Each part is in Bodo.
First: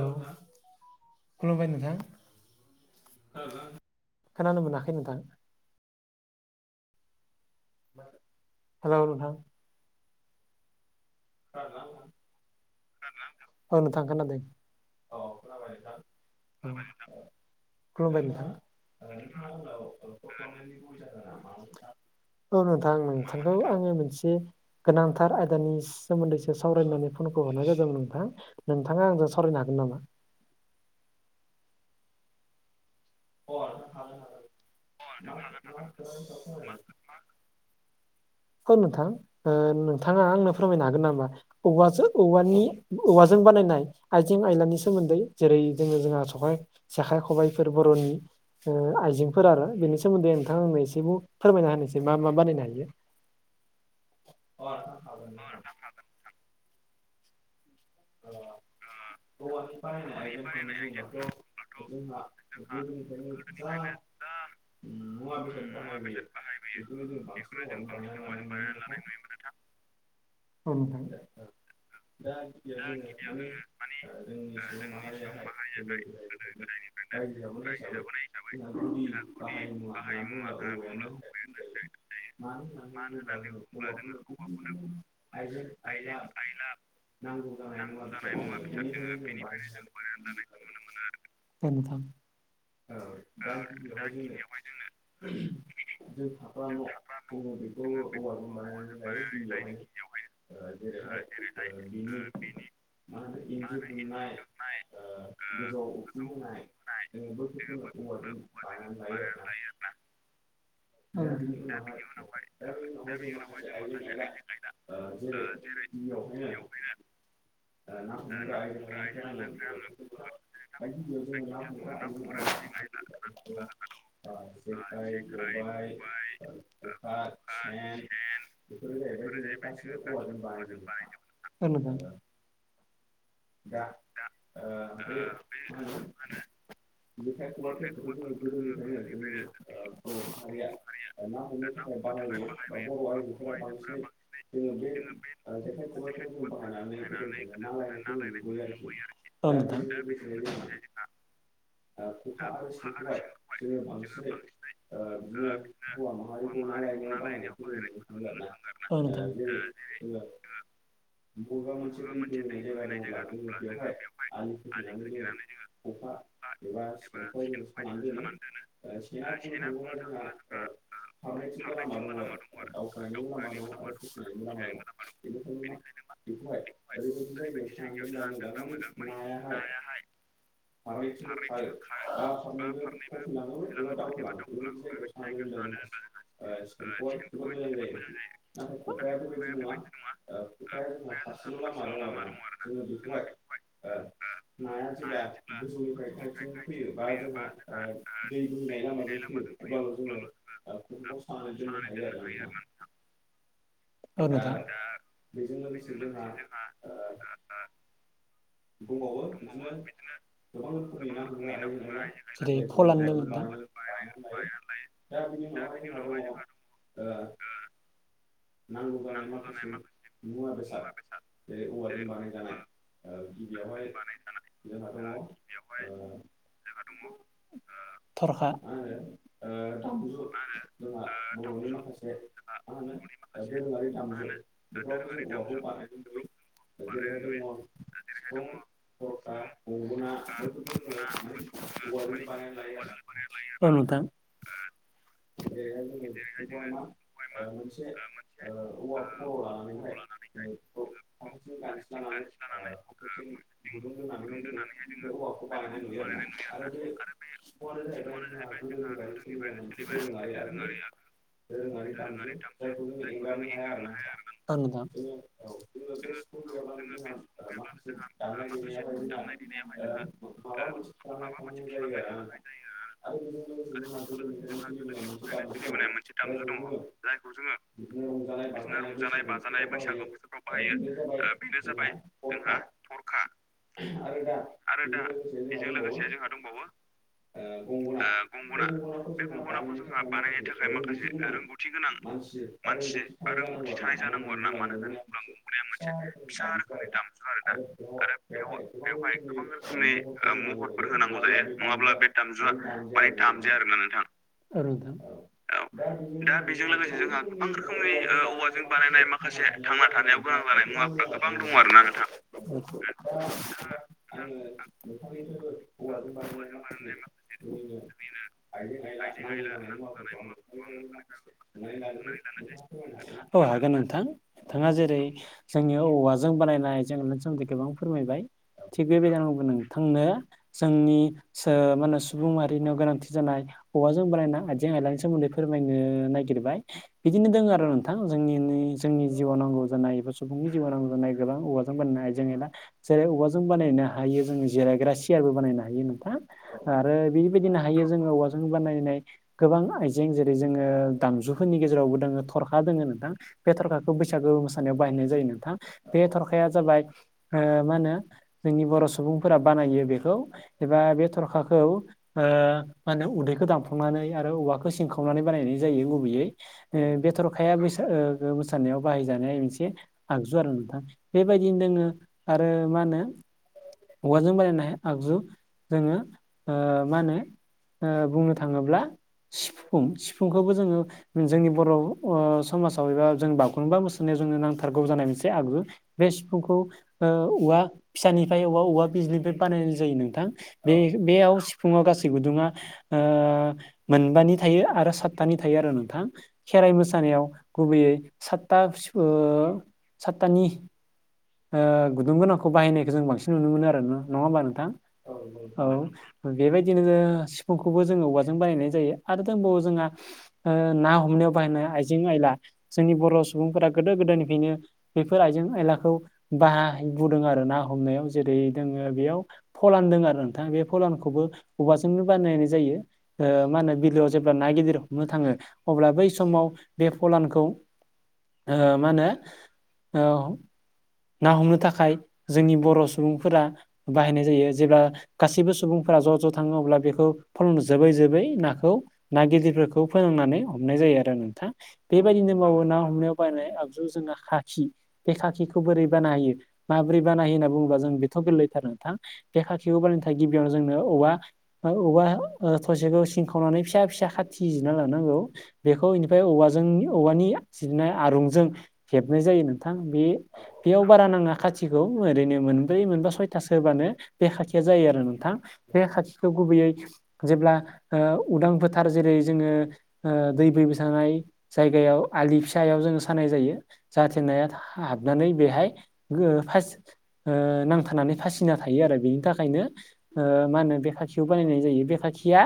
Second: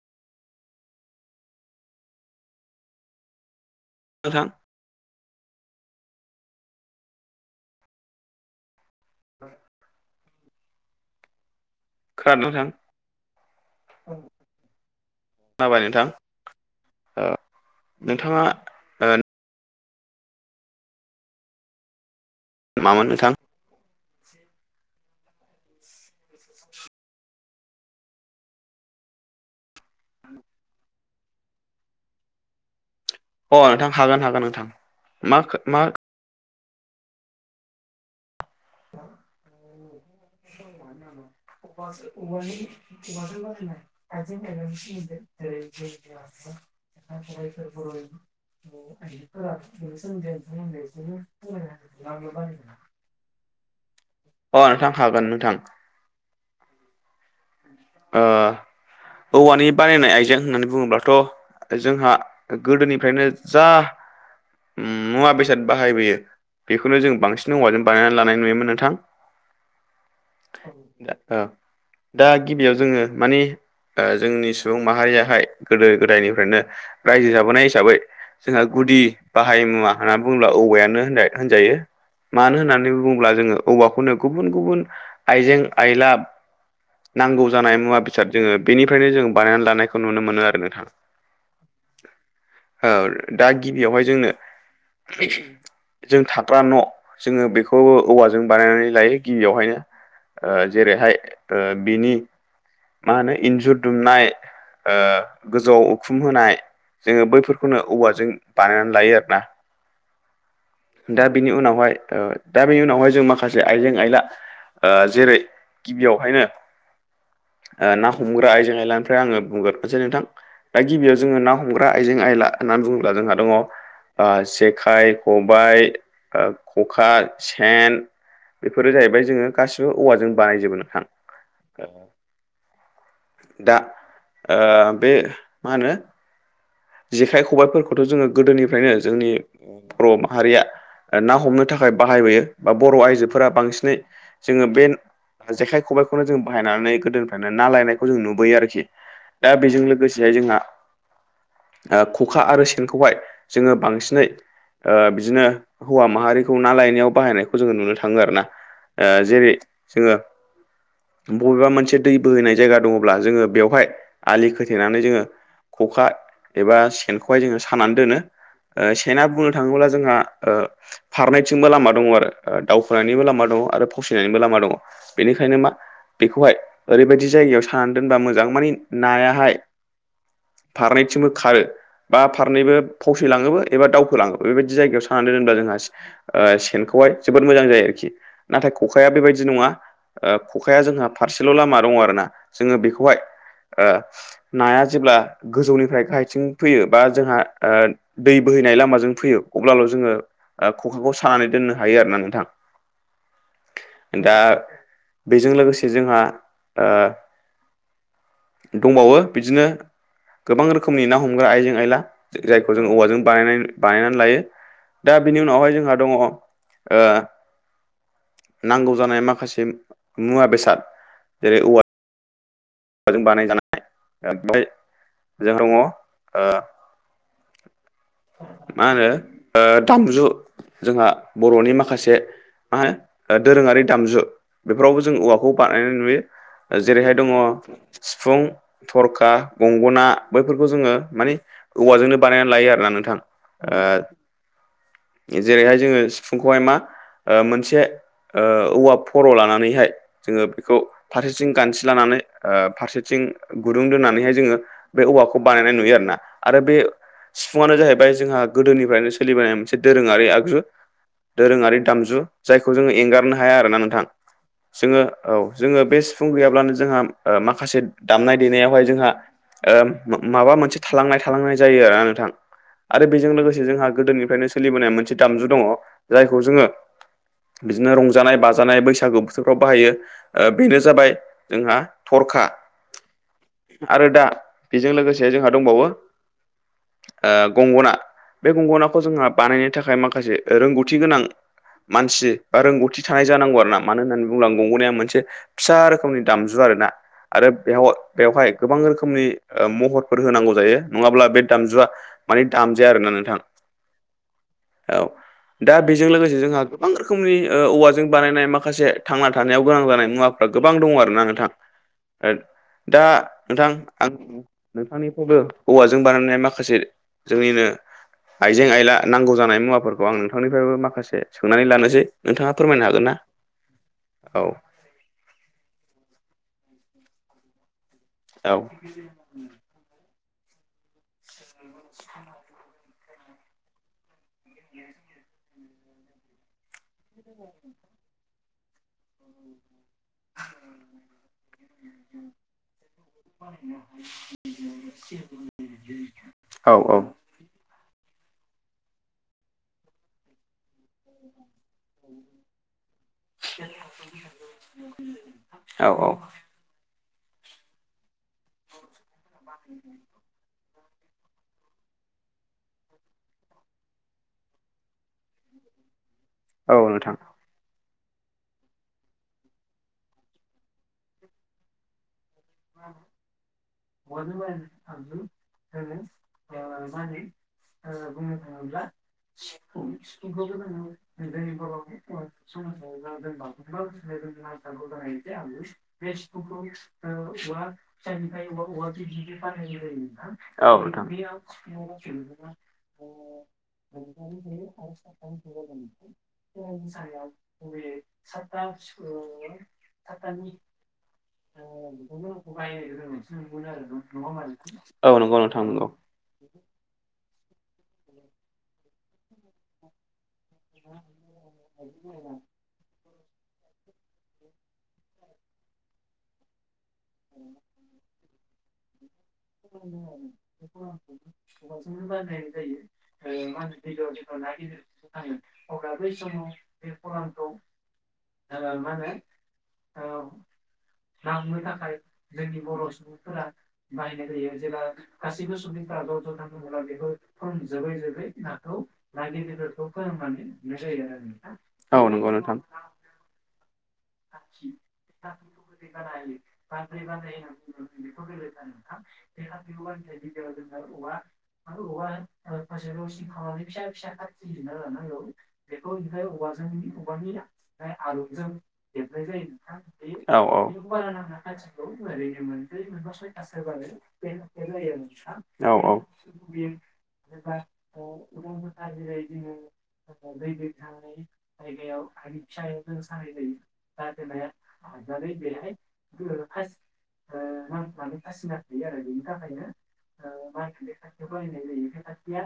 हेल खुलुमबाय नोंथां। नोंथां खोनानो मोनाखै नोंथां। हेल' नोंथां। खोनादोंना नोंथां औ नोंथां‌ खोनाबाय नोंथां खोनादों। खोनाबाय नोंथां। ओ नोंथाङा ओ औ नोंथां नोंथां बेखौ आङो मोनसे गोनांथार आयदानि सोमोन्दैसो सावरायनानै फनखौ हरनाय जादों नोंथां नोंथाङा आंजों सावरायनो हागोन नामा? अ' नोंथां हागोन हागोन नोंथां मा मा [unintelligible] औ नोंथां ओ नोंथाङा आंनो फोरमायनो हागोन नामा औवाजों औवानि औवाजों बानायनाय आइजें - आयलानि सोमोन्दै जेरै जोङो जोंहा सखाइ जेखाइ खबायाइफोर बर'नि ओ आइजेंफोर आरो बेनि सोमोन्दै नोंथां आंनो एसेखौ फोरमायना होनोसै मा मा बानायनो हायो। अ' नोंथां हागोन नोंथां। म [unintelligible] ओ औवानि बानायनाय आइजें होननानै बुङोब्लाथ 'ा जा [unintelligible] मुवा बेसाद बाहायबोयो बेखौनो जों बांसिन बसिनानै औवाजों लानाय बानायनानै नुनो नुयोमोन मोनो नोंथां थां [unintelligible] [unintelligible] दा गिबियाव जोङो नाययावनो माने ओ माने जोंनि सुबुं माहारियाहाय जोंयाव गोदो बाहायबाय गोदायनिफ्रायनो रायजो जाबोनाय गोदो हिसाबै जोंहा गोदाय गुदि बाहाय [unintelligible] मुवा होनना बुङोब्ला औवायानो जाबाब होन होनजायो [unintelligible] मानो होननानै बुङोब्ला जोङो औवाखौनो गुबुन- गुबुन आइजें आयजें - आइला आयला नांगौ जानाय मुवा बेसाद जोङो बेहाल बेनिफ्रायनो जोंङो जों बानायनानै बेनिफ्रायनो लानायखौ जोंङो मोनो आरो नुनो नोंथां मोनो आरो नोंथां। ओ दा गिबियावहाय जों थाग्रा न' जोङो जोङो बेखौ औवाजों बानायनानै लायो गिबियावहायनो जेरैहाय ओ बिनि द [unintelligible] मा होनो इन्जुर दुमनाय ओ गोजौआव उखुम होनाय जोङो बैफोरखौनो औवाजों बानायनानै लायो आरोना। इ दा बेनि उनावहाय ओ दा बेनि उनावहाय जों माखासे आइजें आइला ओ जेरै गिबियावहायनो [unintelligible] [unintelligible] ओ ना हमग्रा आइजें आयलानिफ्राय आङो बुंग्रोनोसै नोंथां। दा गिबियाव जोङो ना हमग्रा आइजें - आयला होननानै बुङोब्ला जोंहा दङ ओ जेखाइ, खबायाइ ओफ्राय ओ खखा, सेन बेफोरो जाहैबाय जोङो गासिबो औवाजों बानायजोबो नोंथां। औ नोंथां। द दा द ओ बे मा म होनो [unintelligible] जेखाइ जखाय खथाय खबाइफोरखौथ' गोदो जोङो बे गोदोनिफ्रायनो जोंनि बर' माहारिया ना मा हमनो होनो थाखाय बादा बाहायबोयो बा बर' आइजोफोरा बांसिनै जोङो बे जेखाइ खबाइखौनो जों बाहायनानै गोदोनिफ्रायनो ना [unintelligible] लायनायखौ जों नुबोयो आरोखि [unintelligible] दा औ बेजों लोगोसेहाय जोंहा नोंथां [unintelligible] खखा आरो सेनखौहाय जोङो बांसिनै बिदिनो हौवा माहारिखौ ना लायनायाव बाहायनायखौ जोङो नुनो थाङो आरोना [unintelligible] औ नोंथां जेरै जोङो बबेबा मोनसे दै बोहैनाय जों खोथेनानै जोङो [unintelligible] खखा एबा सेनखौहाय जोङो सानानै दोनो [unintelligible] ओ सेना बुंनो थाङोब्ला जोंहा ओ [unintelligible] फारनैथिंबो लामा दङ आरो दावखोनायनिबो लामा दङ आरो बिनिफ्राय फावसिनायनिबो लामा दङ बेनिखायनो मा बेखौहाय ओरैबायदि [unintelligible] जायगायाव सानानै दोनबा मोजां मानि नायाहाय फारनैथिंबो [unintelligible] खारो बा फारनैबो फावसैलाङोबो एबा दावखोलाङोबो बेबायदि जायगायाव सानानै दोनब्ला जोंहा [unintelligible] ओ सेनखौहाय जोबोद मोजां जायो आरोखि नाथाय खखाया बेबायदि नङा [unintelligible] ओ खखाया जोंहा फारसेल' लामा दं आरो ना। जोङो बेखौहाय ओ नाया जेब्ला गोजौनिफ्राय गाहाय थिं फैयो बा जोंहा ओ दै बोहैनाय लामाजों फैयो अब्लाल' जोङो खखाखौ सानानै दोननो हायो आरो ना नोंथां दा बेजों लोगोसे जोंहा ओ दंबावो बिदिनो गोबां रोखोम नि ना हमग्रा आइजें आइला जेरै जायखौ जों फलान दं औवाजों नोंथां बानायनाय बानायनानै लायो। दा बिनि उनावहाय जोंहा दङ ओ नांगौ जानाय माखासे मुवा बेसाद जेरै औवाजों बानाय जानाय औ औवाजों गिबियाव बानायजानाय हाय' बेवहाय जोंहा दङ ओ जोंहा दङ ओ जोंहा दङ ओ मा होनो ओ दामजु जोंहा बर'नि माखासे [unintelligible] ओ दोरोङारि दामजु बेफोरावबो जों औवाखौ बानायनाय नुयो। ओ जेरैहाय दङ सिफुं थरखा गंगोना बैफोरखौ जोङो मानि औवाजोंनो बानायनानै लायो आरोना नोंथां। अ ओ नोंथां जेरैहाय जोङो सिफुंखौहाय मा ओ मोनसे ओ औवा फर' लानानैहाय जोङो बेखौ फारसेथिं गानथि लानानै ओ फारसेथिं गुदुं दोननानैहाय जोङो बे [unintelligible] सिफुंआनो जाहैब बाय जोंहा गोदोनिफ्रायनो सोलिबोनाय मोनसे दोरोङारि आगजु दोरोङारि दामजु जायखौ जोङो एंगारनो हाया आरोना [unintelligible] नोंथां माखासे जोङो औ जोङो दामनाय बे सिफुं गैयाब्लानो देनाय जोंहा ओ माखासे आरो दामनाय देनायावहाय माखासे जोंहा ओ माबाफोर माबा मोनसे [unintelligible] थालांनाय थालांनाय [unintelligible] जायो आरोना नोंथां आरो आरो लोगोसे बेजों जोंहा गोदोनिफ्रायनो लोगोसे सोलिबोनाय मोनसे दामजु दङ जोंहा जायखौ जोङो गोदोनिफ्रायनो [unintelligible] बिदिनो रंजानाय बाजानाय बैसागु रंजानाय बोथोरफ्राव बाजानाय बाहायो बैसागु ओ बोथोरफ्राव बाहायो बेनो जाबाय बेनो जोंहा जाबाय थरखा जोंहा थरखा दा आरो बेजों दा लोगोसे जोंहा बेजों दंबावो लोगोसे जोंहा दंबावो ओ बे गंगोना गंगनाखौ बे जोंहा बानायनो गंगोनाखौ थाखाय जोंहा माखासे बानायनो थाखाय रोंगौथि माखासे गोनां रोंगौथि गोनां मानसि रोंगौथि थानाय जानांगौ आरो ना मानो होननानै बुङोब्ला गंगोनाया मोनसे फिसा रोखोमनि दामजु आरोना। आरो बेव-बेवहाय गोबां रोखोमनि ओ महरफोर होनांगौ जायो नङाब्ला बे दामजुआ माने दामजुआ दामजाया माने आरोना नोंथां दामजाया आरोना नोंथां। औ नोंथां दा बेजों दा लोगोसे जोंहा बेजों गोबां लोगोसे जोंहा रोखोमनि गोबां गोबां ओ रोखोमनि औवाजों बानायनाय औवाजों माखासे बानायनाय थांना माखासे थानायाव गोनां थांना जानाय थानायाव गोनां मुवाफ्रा जानाय गोबां दङ मुवाफ्रा आरोना गोबां दं नोंथां आरो ना नोंथां। दा [unintelligible] नोंथां आं नोंथांनिफ्रायबो औवाजों बानायनाय माखासे जोंनिनो [unintelligible] आइजें आयला नांगौ जानाय मुवाफोरखौ आं नोंथांनिफ्रायबो माखासे सोंनानै लानोसै। नोंथाङा फोरमायनो हागोन ना [unintelligible] औ नोंथां औ नोंथाङा जेरै जोंनि औवाजों बानायनाय जोंनो सोमोन्दै गोबां फोरमायबाय औ थिग बेबायदिनो आंबो नोंथांनो जोंनि सो मा होनो सुबुं माहारिनियाव गोनांथि जानाय औवाजों बानायना आइजें आइलानि सोमोन्दै फोरमायनो नागिरबाय। बिदिनो दोङो आरो नोंथां जोंनि जोंनि जिउआव नांगौ जानाय बु सुबुंनि जिउआव नांनाय जानाय गोबां औवाजों बोननाय आइजें आयला जेरै औवाजों बानायनो हायो जों जिरायग्रा सियारबो बानायनो हायो नोंथां औ आरो बि बिदिनो हायो जोङो औवाजों बानायनाय गोबां आइजें जेरै जोङो दामजुफोरनि गेजेरावबो थरखा दोङो नोंथां। बे थरखाखौ बैसागु मोसानायाव बाहायनाय जायो नोंथां। औ बे थरखा खाया जाबाय ओ मा होनो जोंनि बर' सुबुंफोरा बानायो बेखौ एबा बे थरखाखौ ओ मा होनो उदैखौ दानफ्लंनानै आरो औवाखौ सिंखावनानै बानायनाय जायो गुबैयै। औ ओ बे नोंथां थर खाया बैसागो ओ मोसानायाव बाहायजानाय मोनसे आगजु आरो नोंथां। बेबायदिनो दोङो आरो मा होनो औवाजों बानायनाय आगजु जोङो मा होनो ओ बुंनो थाङोब्ला सिफुं सिफुंखौबो जोङो जोंनि बर' ओ समाजाव एबा जों बागुरुम्बा मोसानायाव जोंनो नांथारगौ जानाय मोनसे आगजु। बे सिफुंखौ ओ औवा फिसानिफ्राय औवा औवा बिजलिफ्राय बानायनाय जायो नोंथां। औ बे नोंथां बेयाव सिफुङाव गासै गुदुङा ओ मोनबानि थायो आरो सातथानि थायो आरो नोंथां। खेराइ मोसानायाव गुबैयै सातथा सिफु ओ सातथानि ओ गुदुं गोनांखौ बाहायनायखौ जों बांसिन नुनो मोनो आरो न नङा होमबा नोंथां? औ नंगौ नोंथां औ। नंगौ बेबायदिनो सिफुंखौबो जोङो औवाजों बानायनाय जायो आरो दंबावो जोंहा ओ ना हम नायाव बाहायनाय आइजें आयला जोंनि बर' सुबुंफोरा गोदो गोदायनिफ्रायनो बेफोर आइजें आयलाखौ बाहाय बुदों आरो ना हमनायाव जेरै दोङो बेयाव फलान दोङो आरो नोंथाङा। बे फलानखौबो औवाजोंनो बानायनाय जायो। ओ मा होनो बिलोआव जेब्ला ना गिदिर [unintelligible] नो थाङो अब्ला बै समाव बे फलानखौ ओ मा होनो ओ ना हमनो थाखाय जोंनि बर' सुबुंफोरा बाहायनाय जा यो जेब्ला गासिबो सुबुंफोरा ज' ज' थाङो अब्ला बेखौ फल'जों जोबै जोबै नाखौ ना गिदिरफोरखौ फोनांनानै हमनाय जायो आरो नोंथां। औ नंगौ बेबायदिनो नोंथां मावो ना खांनायाव बायनाय आगजु जोंना खाखि बे खाखिखौ बोरै बानायो होयो माबोरै बानाय होनना बुङोबा जों बेथ' गोरलैथार नोंथां। बे खाखिखौ बानायनो थाखाय गिबियावनो जोंनो औवा ओ औवा ओ थसेखौ सिंखावनानै फिसा फिसा खाथि थि जिरना लानांगौ। बेखौ इनिफ्राय औवाजों औवानि जिरनाय आरुंजों हेबनाय जायो नोंथां। बे औ बेयाव बारा नाङा खाथिखौ ओरैनो मोनब्रै, मोनबा, सयथासो होबानो बे खाखिया जायो आरो नोंथां। औ बे औ खाथिखौ गुबैयै जेब्ला ओ उदां फोथार जेरै जोङो ओ दै बोहैबाय थानाय जायगायाव आलि फिसायाव जोङो सानाय जायो। जाहाथे नाया हा-हाबनानै बेहाय गो फास ओ नांथानानै फासि सिना थायो आरो। बेनि थाखायनो ओ मा होनो बे खाखिखौ बानायनाय जायो। बे खाखिया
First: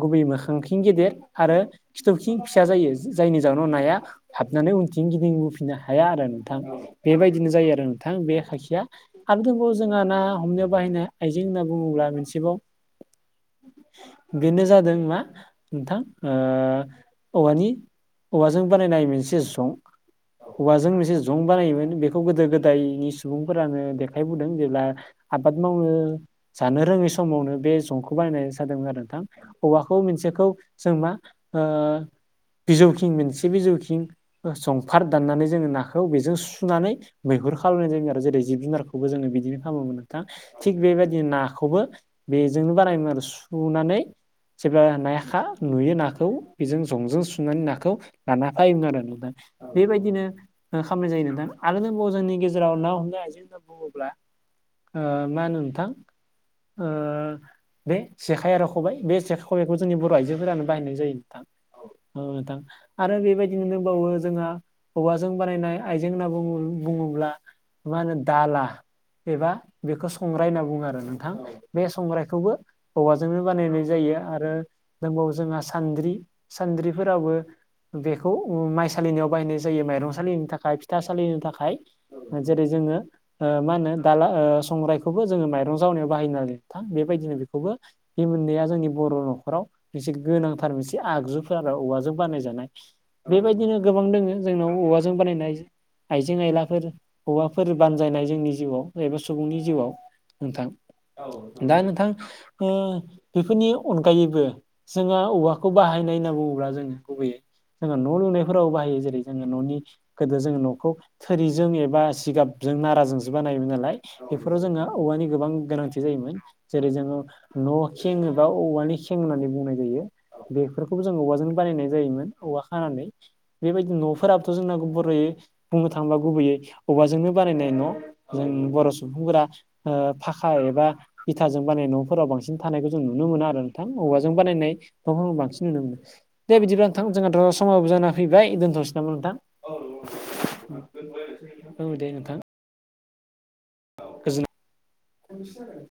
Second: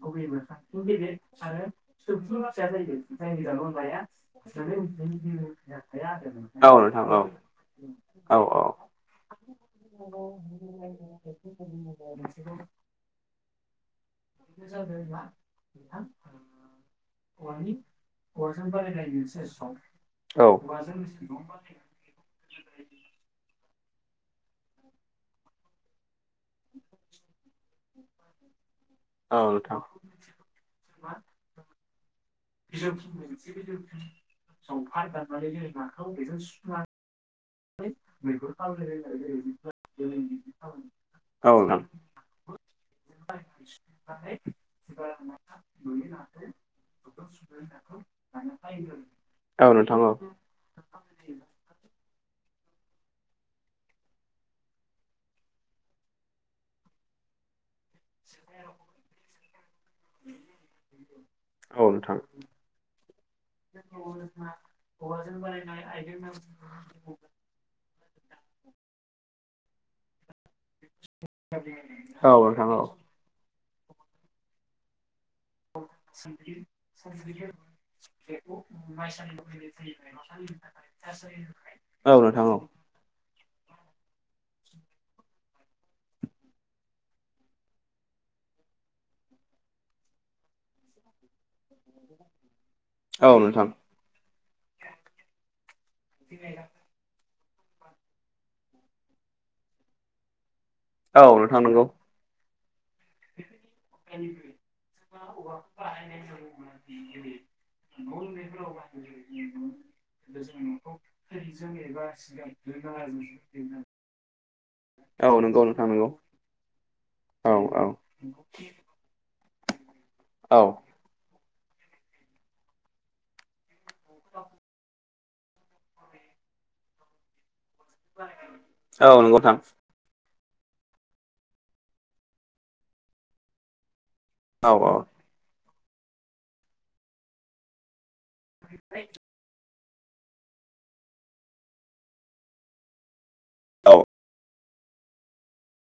गुबै मोखांथिं गेदेर आरो खिथौथिं फिसा जायो। जायनि जाहोनाव नाया हाबनानै उनथिं गिदिं बोफि ननो हाया आरो नोंथां। औ बेबायदिनो जायो आरो नोंथां बे खाखिया आरो दंबावो जोंहा ना हमनायाव बाहायनाय आइजें होनना बुङोब्ला मोनसेबाव बेनो जादों मा नोंथां? ओ औवानि औवाजों बानायनाय मोनसे जं। औवाजों मोनसे जं बानायोमोन बेखौ गोदो गोदायनि सुबुंफोरानो देखायबुदों जेब्ला आबाद मावनो जानो रोङै समावनो बे जंखौ बायनाय जादोंमोन आरो नोंथां औवाखौ मोनसेखौ जों मा ओ बिजौखिं मोनसे बिजौखिं संफार दाननानै जोङो नाखौ बेजों सुनानै मैहुर खालामायनाय जायो आरो जेरै जिब जुनारखौबो जोङो बिदिनो खालामोमोन नोंथां थिग बेबायदिनो औ नोंथां औ नोंथां औ नाखौबो बेजोंनो बानायोमोन आरो सुनानै जेब्ला नायाखा नुयो नाखौ जों जंजों सुनानै नाखौ लाना फायोमोन आरो नोंथां नोंथां औ नोंथां औ नोंथां औ बेबायदिनो ओ खालामनाय जायो नोंथां आरो दंबावो जोंनि गेजेराव ना हमनाय आइजें बुङोब्ला ओ माहोनो नोंथां ओ बे जेखाइ आरो खबाइ बे जेखाइ खबाइखौ जोंनि बर' आइजोफोरानो बाहायनाय जायो नोंथां औ नोंथां आरो बेबायदिनो दंबावो जोंहा हौवाजों बानायनाय आइजें होनना बु बुङोब्ला मा होनो दाला एबा बेखौ संग्राय होनना बुङो बुङो आरो नोंथां बे संग्रायखौबो औवाजोंनो बानायनाय जायो आरो दंबावो जोंहा सान्द्रि सान्द्रिफोरावबो बेखौ ओ माइ सलिनायाव बाहायनाय जायो माइरं सालिनि थाखाय फिथा सालिनो थाखाय जेरै जोङो ओ मा होनो दाला ओ संग्रायखौबो जोङो माइरं जावनायाव बाहायना नोंथां बेबायदिनो बेखौबो बे मोननैया जोंनि बर' न'खराव मोनसे गोनांथार मोनसे बे आगजुफोरा औवाजों बानाय जानाय नोंथां बेबायदिनो गोबां दोङो जोंनाव औवाजों बानायनाय आइ आइजें आइलाफोर। औवाफोर बानजायनाय जोंनि जिउआव एबा सुबुंनि जिउआव नोंथां। औ दा नोंथां ओ बेफोरनि अनगायैबो जोंहा औवा बाहायनाय होनना बुङोब्ला जोङो गुबैयै जोङो न' लुनायफोराव बाहायो जेरै जोङो न'नि गोदो जोङो न'खौ थोरिजों एबा जिगाबजों नाराजोंसो बानायोमोन नालाय बेफोराव जोङो औवानि औ गोबां नंगौ नोंथां गोनांथि नंगौ जायोमोन, जेरै जोङो औ औ न' खेङोबा औवानि खें होननानै बुंनाय जायो औ बेफोरखौबो जों औवाजों बानायनाय जायोमोन औवा खानानै। बेबायदि न'फोराबोथ' जोंना बर'यै बुंनो थाङोबा गुबैयै अबाजोंनो बानायनाय न'। जों बर' औ नंगौ सुबुंफोरा नोंथां ओ फाखा एबा इथाजों बानायनाय न'फोराव बांसिन थानायखौ जों नुनो मोनो आरो थां औवाजों औ बानायनाय नफोरखौ बांसिन नुनो मोनो, दे बिदिब्लानोंथां जोंनाथ' समाबो जाना हैबाय दोनथ'सै नामा नोंथां औ औ जोब्बायदे औ दे नोंथां। औ। गोजोननाय